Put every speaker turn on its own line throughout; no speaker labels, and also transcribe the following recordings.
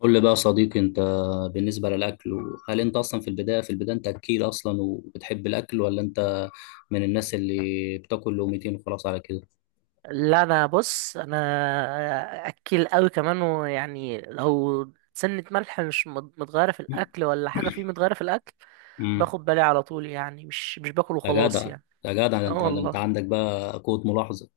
قول لي بقى يا صديقي، انت بالنسبة للأكل، هل انت اصلا في البداية انت اكيل اصلا وبتحب الأكل، ولا انت من الناس اللي بتاكل لقمتين وخلاص على كده؟
لا، انا بص اكل قوي كمان. ويعني لو سنة ملح مش متغيرة في الاكل ولا حاجة فيه متغيرة في الاكل،
امم
باخد بالي على طول يعني. مش باكل
يا
وخلاص
جدع،
يعني.
يا جدع، ده
اه
انت ده انت
والله،
عندك بقى قوة ملاحظة.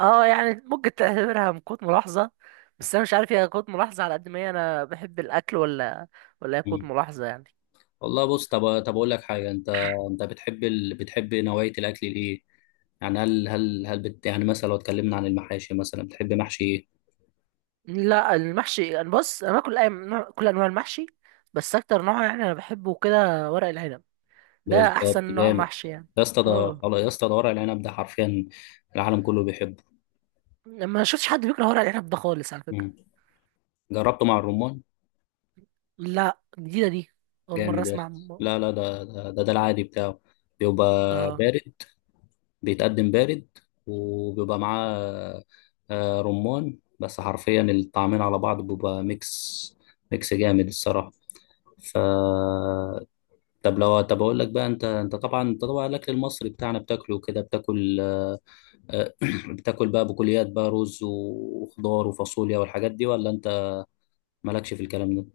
اه يعني ممكن تعتبرها من قوة ملاحظة، بس انا مش عارف هي قوة ملاحظة على قد ما هي انا بحب الاكل، ولا هي قوة
امم
ملاحظة يعني.
والله بص، طب اقول لك حاجة. انت بتحب نوعية الأكل الايه؟ يعني يعني مثلا لو اتكلمنا عن المحاشي، مثلا بتحب محشي ايه؟
لا، المحشي انا بص انا باكل كل انواع المحشي، بس اكتر نوع يعني انا بحبه كده ورق العنب. ده احسن
بالظبط،
نوع
جامد.
محشي يعني.
يا اسطى ده،
اه.
يا اسطى ده ورق العنب ده حرفيا العالم كله بيحبه.
ما شفتش حد بيكره ورق العنب ده خالص على فكرة.
مم. جربته مع الرمان؟
لا، جديدة دي، أول مرة
جامد يا
أسمع
اسطى.
م-
لا لا، ده العادي بتاعه بيبقى
اه.
بارد، بيتقدم بارد، وبيبقى معاه رمان، بس حرفيا الطعمين على بعض بيبقى ميكس، ميكس جامد الصراحة. ف طب لو، اقول لك بقى، انت طبعا الاكل المصري بتاعنا بتاكله كده. بتاكل آه، بتاكل بقى بكليات بقى، رز وخضار وفاصوليا والحاجات دي، ولا انت مالكش في الكلام ده؟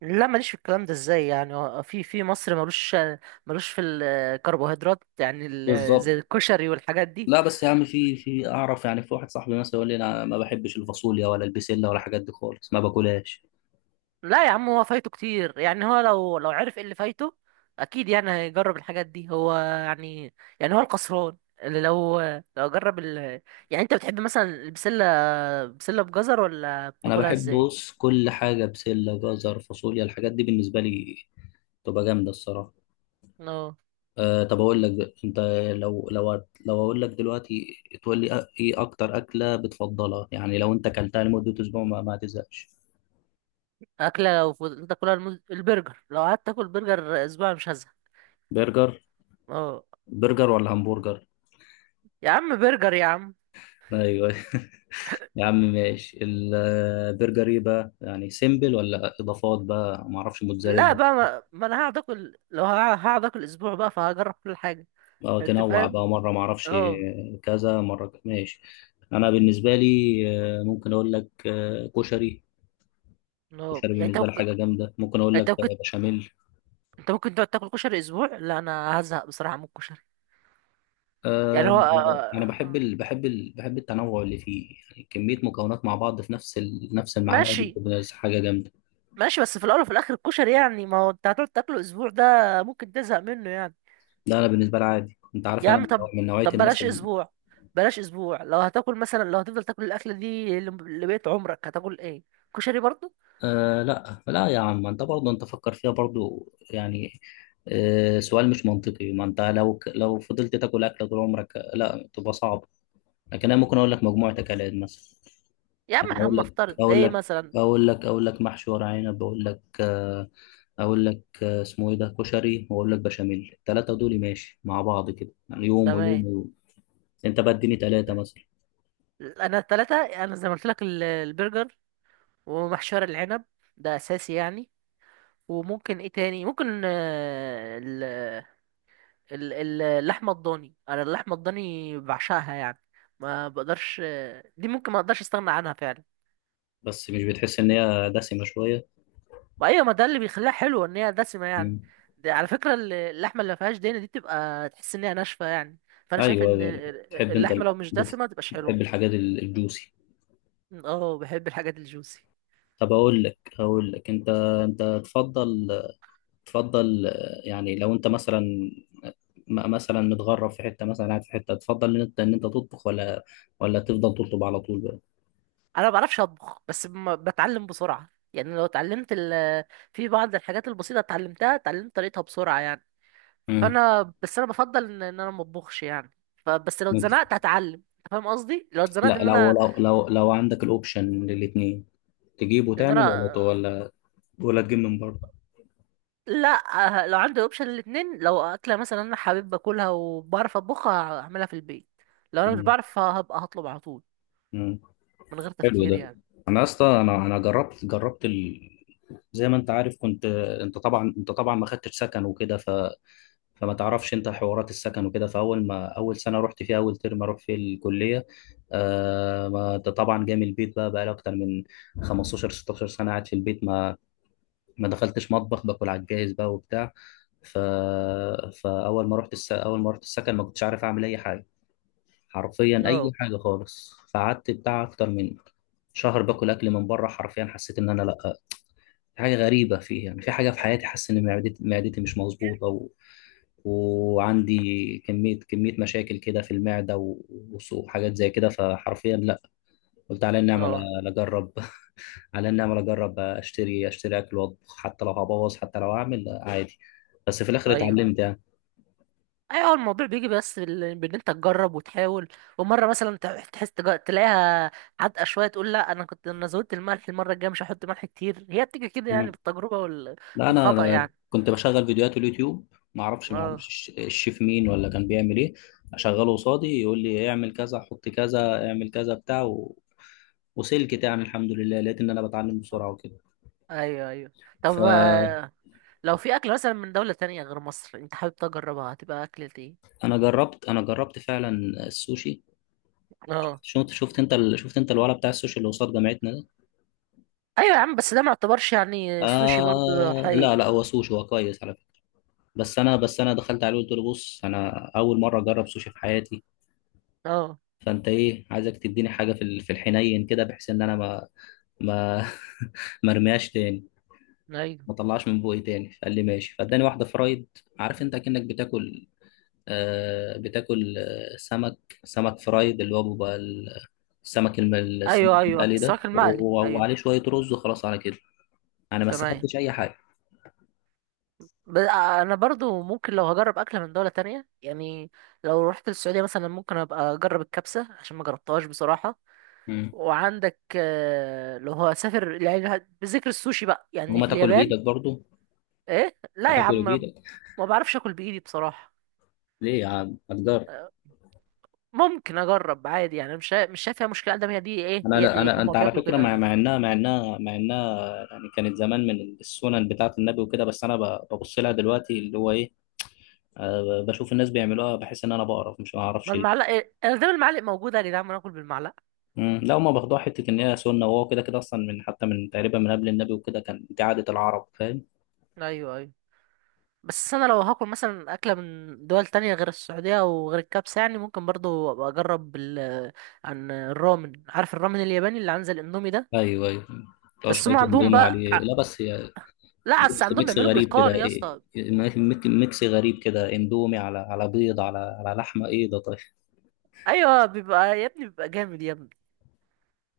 لا، ماليش في الكلام ده. ازاي يعني؟ هو في مصر ملوش، ملوش في الكربوهيدرات يعني
بالظبط.
زي الكشري والحاجات دي.
لا بس يا عم، في اعرف يعني، في واحد صاحبي مثلا يقول لي انا ما بحبش الفاصوليا ولا البسله ولا الحاجات دي خالص، ما باكلهاش.
لا يا عم، هو فايته كتير يعني. هو لو عرف ايه اللي فايته اكيد يعني هيجرب الحاجات دي هو يعني. يعني هو الخسران اللي لو، لو جرب يعني انت بتحب مثلا البسلة، بسلة بجزر؟ ولا
انا
بتاكلها
بحب
ازاي؟
بص، كل حاجه، بسله، جزر، فاصوليا، الحاجات دي بالنسبه لي تبقى جامده الصراحه.
آه.
أه، طب اقول لك بقى، انت لو لو لو اقول لك دلوقتي تقول لي ايه اكتر اكله بتفضلها، يعني لو انت اكلتها لمده اسبوع ما تزهقش؟
اكله لو فضلت تاكلها، البرجر. لو قعدت اكل برجر اسبوع مش هزهق.
برجر.
اه.
برجر ولا همبرجر؟
يا عم برجر يا عم.
ايوه. يا عم ماشي، البرجر ايه بقى يعني، سيمبل ولا اضافات بقى، ما اعرفش،
لا
موتزاريلا؟
بقى، ما انا هقعد اكل، لو هقعد اكل اسبوع بقى فهجرب كل حاجه.
اه
انت
تنوع
فاهم؟
بقى، مرة معرفش
اه.
ماشي. أنا بالنسبة لي ممكن أقول لك كشري.
اه
كشري
يعني انت
بالنسبة لي
ممكن.
حاجة جامدة، ممكن أقول
انت
لك
ممكن
بشاميل.
انت ممكن تقعد تاكل كشري اسبوع؟ لا، انا هزهق بصراحه من الكشري يعني. هو
آه، أنا بحب التنوع اللي فيه، يعني كمية مكونات مع بعض في نفس المعلقة دي
ماشي،
بتبقى حاجة جامدة.
ماشي. بس في الاول وفي الاخر الكشري يعني، ما هو انت هتقعد تاكله اسبوع ده ممكن تزهق منه يعني.
ده أنا بالنسبة لي عادي، أنت عارف
يا عم
أنا
طب،
من نوعية
طب
الناس.
بلاش اسبوع، بلاش اسبوع. لو هتاكل مثلا، لو هتفضل تاكل الاكله دي لبقية عمرك هتاكل ايه؟ كشري برضو؟
آه لا لا يا عم، انت برضه انت فكر فيها برضه يعني. آه، سؤال مش منطقي، ما انت لو لو فضلت تاكل اكل طول عمرك، لا تبقى صعب. لكن انا ممكن اقول لك مجموعه اكلات مثلا،
يا
يعني
عم احنا
اقول لك
بنفترض
اقول
ايه
لك
مثلا.
اقول لك اقول لك محشي ورق عنب، اقول لك اسمه ايه ده، كشري، واقول لك بشاميل. الثلاثه دول ماشي مع بعض كده، يعني يوم
تمام.
ويوم ويوم. انت بقى اديني ثلاثه مثلا.
انا التلاتة انا زي ما قلت لك البرجر، ومحشي ورق العنب، ده اساسي يعني. وممكن ايه تاني؟ ممكن اللحمه الضاني. انا اللحمه الضاني بعشقها يعني، ما بقدرش، دي ممكن ما اقدرش استغنى عنها فعلا.
بس مش بتحس ان هي دسمه شويه؟
ما ايوه، ما ده اللي بيخليها حلوه ان هي دسمه يعني. ده على فكره اللحمه اللي ما فيهاش دهنه دي بتبقى تحس انها ناشفه يعني. فانا شايف
ايوه
ان
ايوه، تحب
اللحمه لو مش دسمه ما تبقاش حلوه.
بتحب الحاجات الجوسي.
اه، بحب الحاجات الجوسي.
طب اقول لك انت، انت تفضل تفضل آه، يعني لو انت مثلا مثلا متغرب في حته، مثلا قاعد في حته، تفضل ان انت ان انت تطبخ، ولا تفضل تطلب على طول بقى؟
انا ما بعرفش اطبخ، بس بتعلم بسرعه يعني. لو اتعلمت في بعض الحاجات البسيطه اتعلمتها، اتعلمت طريقتها بسرعه يعني.
امم
فانا بس انا بفضل إن انا ما اطبخش يعني. فبس لو اتزنقت هتعلم. انت فاهم قصدي؟ لو اتزنقت
لا،
ان
لو
انا
لو لو لو عندك الاوبشن للاثنين، تجيب
ان
وتعمل، ولا ت-
انا
ولا ولا تجيب من بره؟
لا، آه، لو عندي اوبشن الاثنين، لو اكله مثلا انا حابب باكلها وبعرف اطبخها هعملها في البيت، لو انا مش
مم.
بعرف هبقى هطلب على طول
مم.
من غير
حلو
تفكير
ده.
يعني.
انا اصلا انا زي ما انت عارف كنت، انت طبعا ما خدتش سكن وكده، فما تعرفش انت حوارات السكن وكده، فاول ما اول سنه رحت فيها اول ترم اروح في الكليه، آه، ما انت طبعا جاي من البيت، بقى لي اكتر من 15 16 سنه قاعد في البيت، ما دخلتش مطبخ، باكل على الجاهز بقى وبتاع. ف... فاول ما اول ما رحت السكن ما كنتش عارف اعمل اي حاجه، حرفيا اي
اه.
حاجه خالص. فقعدت بتاع اكتر من شهر باكل اكل من بره، حرفيا حسيت ان انا لا، في حاجه غريبه في يعني، في حاجه في حياتي حاسس ان معدتي مش مظبوطه، وعندي كميه مشاكل كده في المعده، وحاجات زي كده. فحرفيا لا، قلت على النعمه لا،
اه.
لا اجرب. على النعمه لا، اجرب اشتري اكل واطبخ، حتى لو هبوظ، حتى لو اعمل عادي. بس في الاخر
ايوال
اتعلمت يعني.
ايوه، الموضوع بيجي بس بان انت تجرب وتحاول. ومره مثلا تحس تلاقيها حادقه شويه تقول لا انا كنت انا زودت الملح، المره الجايه مش هحط ملح كتير. هي بتيجي كده يعني بالتجربه
لا انا،
والخطأ يعني.
كنت بشغل فيديوهات اليوتيوب، ما اعرفش
اه،
الشيف مين ولا كان بيعمل ايه. اشغله قصادي، يقول لي اعمل كذا، حط كذا، اعمل كذا، بتاع، وسلكت يعني، الحمد لله لقيت ان انا بتعلم بسرعه وكده.
ايوه، ايوه. طب
فانا
آه، لو في اكل مثلا من دولة تانية غير مصر انت حابب تجربها، هتبقى اكلة ايه؟
جربت، انا جربت فعلا السوشي.
اه.
شفت انت الولد بتاع السوشي اللي قصاد جامعتنا ده؟
ايوه يا عم، بس ده ما يعتبرش يعني سوشي برضه
آه... لا
حقيقي.
لا، هو سوشي، هو كويس على فكره. بس انا، بس انا دخلت عليه وقلت له بص، انا اول مره اجرب سوشي في حياتي،
اه.
فانت ايه، عايزك تديني حاجه في في الحنين كده، بحيث ان انا ما، ما ما ارميهاش تاني،
ايوه
ما اطلعش من بوقي تاني. فقال لي ماشي، فاداني واحده فرايد، عارف انت كأنك بتاكل آه، بتاكل آه، سمك، سمك فرايد، اللي هو بيبقى السمك الم- السمك
ايوه. ايوه،
المقلي ده،
السمك المقلي، ايوه.
وعليه شويه رز وخلاص على كده. انا ما
تمام.
استفدتش اي حاجه.
انا برضو ممكن لو هجرب اكله من دوله تانية يعني، لو رحت السعوديه مثلا ممكن ابقى اجرب الكبسه عشان ما جربتهاش بصراحه.
مم.
وعندك آه، لو هسافر يعني بذكر السوشي بقى يعني
وما
في
تاكل
اليابان.
بايدك برضو؟
ايه لا يا
هتاكل
عم، أنا
بايدك؟
ما بعرفش اكل بايدي بصراحه.
ليه يا عم، هتجرب.
ممكن اجرب عادي يعني، مش مش شايف فيها مشكله. ده هي دي ايه،
انا
هي
انا
دي إيه؟ هما
انت على
بياكلوا
فكره،
كده
مع مع
هناك.
انها مع انها مع انها يعني كانت زمان من السنن بتاعه النبي وكده، بس انا ببص لها دلوقتي اللي هو ايه، بشوف الناس بيعملوها بحس ان انا بقرف، مش ما
ما
اعرفش ليه.
المعلقه إيه؟ انا دايما المعالق موجوده، يا جدعان ما ناكل بالمعلقه.
مم. لا هما باخدوها حته ان هي سنه، وهو كده كده اصلا من حتى من تقريبا من قبل النبي وكده كان، دي عاده العرب فاهم.
ايوه، ايوه. بس انا لو هاكل مثلا اكله من دول تانية غير السعوديه وغير الكبسه يعني ممكن برضو أبقى اجرب عن الرامن. عارف الرامن الياباني اللي عن زي الاندومي ده؟
ايوه ايوه. طب
بس هم
شويه
عندهم
اندومي
بقى
عليه. لا بس هي
لا، بس
ميكس،
عندهم
ميكس
بيعملوه
غريب
باتقان
كده،
يا
ايه
اسطى.
ميكس غريب كده، اندومي على على بيض على على لحمه، ايه ده طيب.
ايوه، بيبقى يا ابني، بيبقى جامد يا ابني.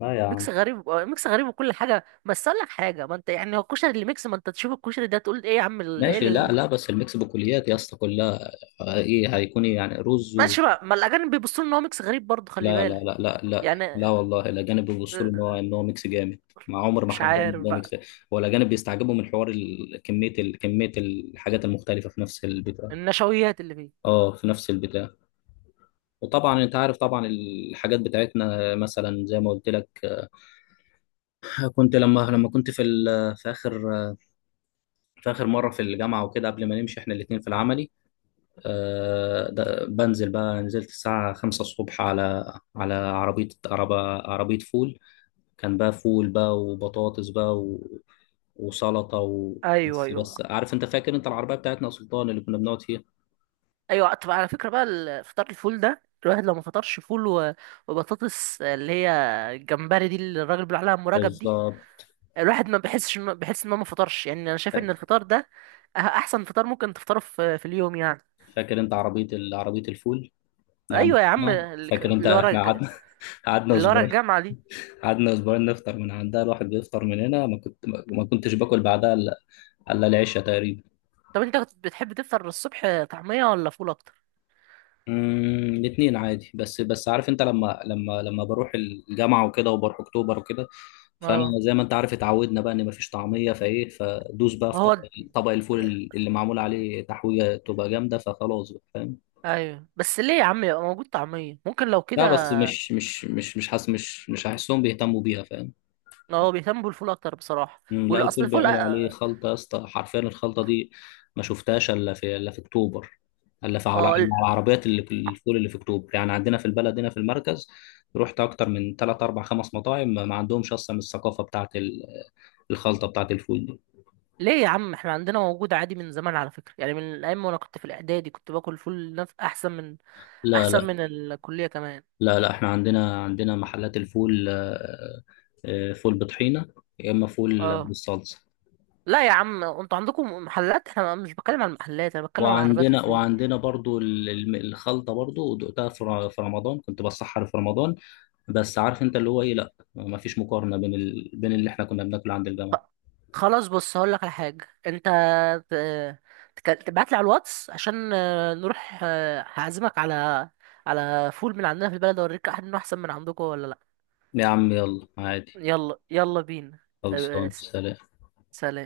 لا يا عم
ميكس غريب آه، ميكس غريب وكل حاجه. بس اقول لك حاجه، ما انت يعني هو الكشري اللي ميكس، ما انت تشوف الكشري ده تقول ايه يا عم ايه
ماشي. لا لا بس الميكس بكليات يا اسطى كلها، ايه هيكون إيه يعني، رز
ماشي بقى. ما الاجانب بيبصوا ان هو ميكس غريب برضه، خلي
لا لا
بالك.
لا لا لا لا،
يعني
والله الاجانب بيبصوا له ان هو،
آه،
ان هو ميكس جامد، مع عمر ما
مش
حد قال إن
عارف
ده ميكس،
بقى.
ولا الاجانب بيستعجبوا من حوار كميه الحاجات المختلفه في نفس البتاع.
النشويات اللي فيه.
اه، في نفس البتاع. وطبعا انت عارف طبعا الحاجات بتاعتنا مثلا زي ما قلت لك، كنت لما كنت في اخر في اخر مره في الجامعه وكده قبل ما نمشي احنا الاثنين في العملي، بنزل بقى، نزلت الساعة 5 الصبح على على عربية عربية فول، كان بقى فول بقى وبطاطس بقى وسلطة
ايوه،
بس
ايوه،
بس عارف انت، فاكر انت العربية بتاعتنا يا سلطان اللي كنا بنقعد فيها؟
ايوه. طب على فكره بقى فطار الفول ده، الواحد لو ما فطرش فول، و- وبطاطس اللي هي الجمبري دي، اللي الراجل بيقول عليها ام رجب دي،
بالظبط.
الواحد ما بيحسش بيحس ان هو ما فطرش يعني. انا شايف ان الفطار ده احسن فطار ممكن تفطره في اليوم يعني.
فاكر انت عربية الفول اللي عند
ايوه يا عم،
القناة؟
اللي
فاكر انت
ورا،
احنا قعدنا قعدنا
اللي ورا
اسبوعين،
الجامعة دي.
قعدنا اسبوعين نفطر من عندها، الواحد بيفطر من هنا ما كنت ما ما كنتش باكل بعدها الا، إلا العشاء تقريبا.
طب انت كنت بتحب تفطر الصبح طعمية ولا فول اكتر؟
الاثنين عادي، بس بس عارف انت، لما لما بروح الجامعه وكده، وبروح اكتوبر وكده، فانا
اه،
زي ما انت عارف اتعودنا بقى ان مفيش طعميه، فايه فدوس بقى
ما
في طبق،
هو
طبق الفول اللي معمول عليه تحويجه تبقى جامده، فخلاص بقى فاهم.
ايوه بس. ليه يا عم يبقى موجود طعمية؟ ممكن لو كده.
لا بس مش حاسس، مش هحسهم بيهتموا بيها فاهم.
هو بيهتم بالفول اكتر بصراحة.
مم، لا
والاصل
الفول
الفول،
بيعملوا عليه
اه.
خلطة يا اسطى، حرفيا الخلطة دي ما شفتهاش الا، في الا في اكتوبر، الا في على
اه،
إلا على العربيات اللي في الفول اللي في اكتوبر، يعني عندنا في البلد هنا في المركز رحت اكتر من 3 4 5 مطاعم، ما عندهمش اصلا الثقافة بتاعت الخلطة بتاعت الفول دي.
ليه يا عم؟ احنا عندنا موجود عادي من زمان على فكرة. يعني من ايام وانا كنت في الاعدادي كنت باكل فول احسن من،
لا
احسن
لا.
من الكلية كمان.
لا لا احنا عندنا، عندنا محلات الفول، فول بطحينة، يا اما فول
اه.
بالصلصة.
لا يا عم، انتوا عندكم محلات، احنا مش بتكلم عن المحلات، انا بتكلم عن عربيات
وعندنا
الفول.
وعندنا برضو الخلطة برضو دقتها في في رمضان، كنت بسحر في رمضان، بس عارف انت اللي هو ايه، لا ما فيش مقارنة بين بين اللي احنا كنا بناكله عند
خ-
الجامعة.
خلاص، بص هقول لك على حاجة. انت تبعت لي على الواتس عشان آه، نروح آه، هعزمك على، على فول من عندنا في البلد اوريك احد انه احسن من عندكم ولا لا.
يا عم يلا عادي.
يلا، يلا بينا. آه، آه،
خلصان سلام.
سلام.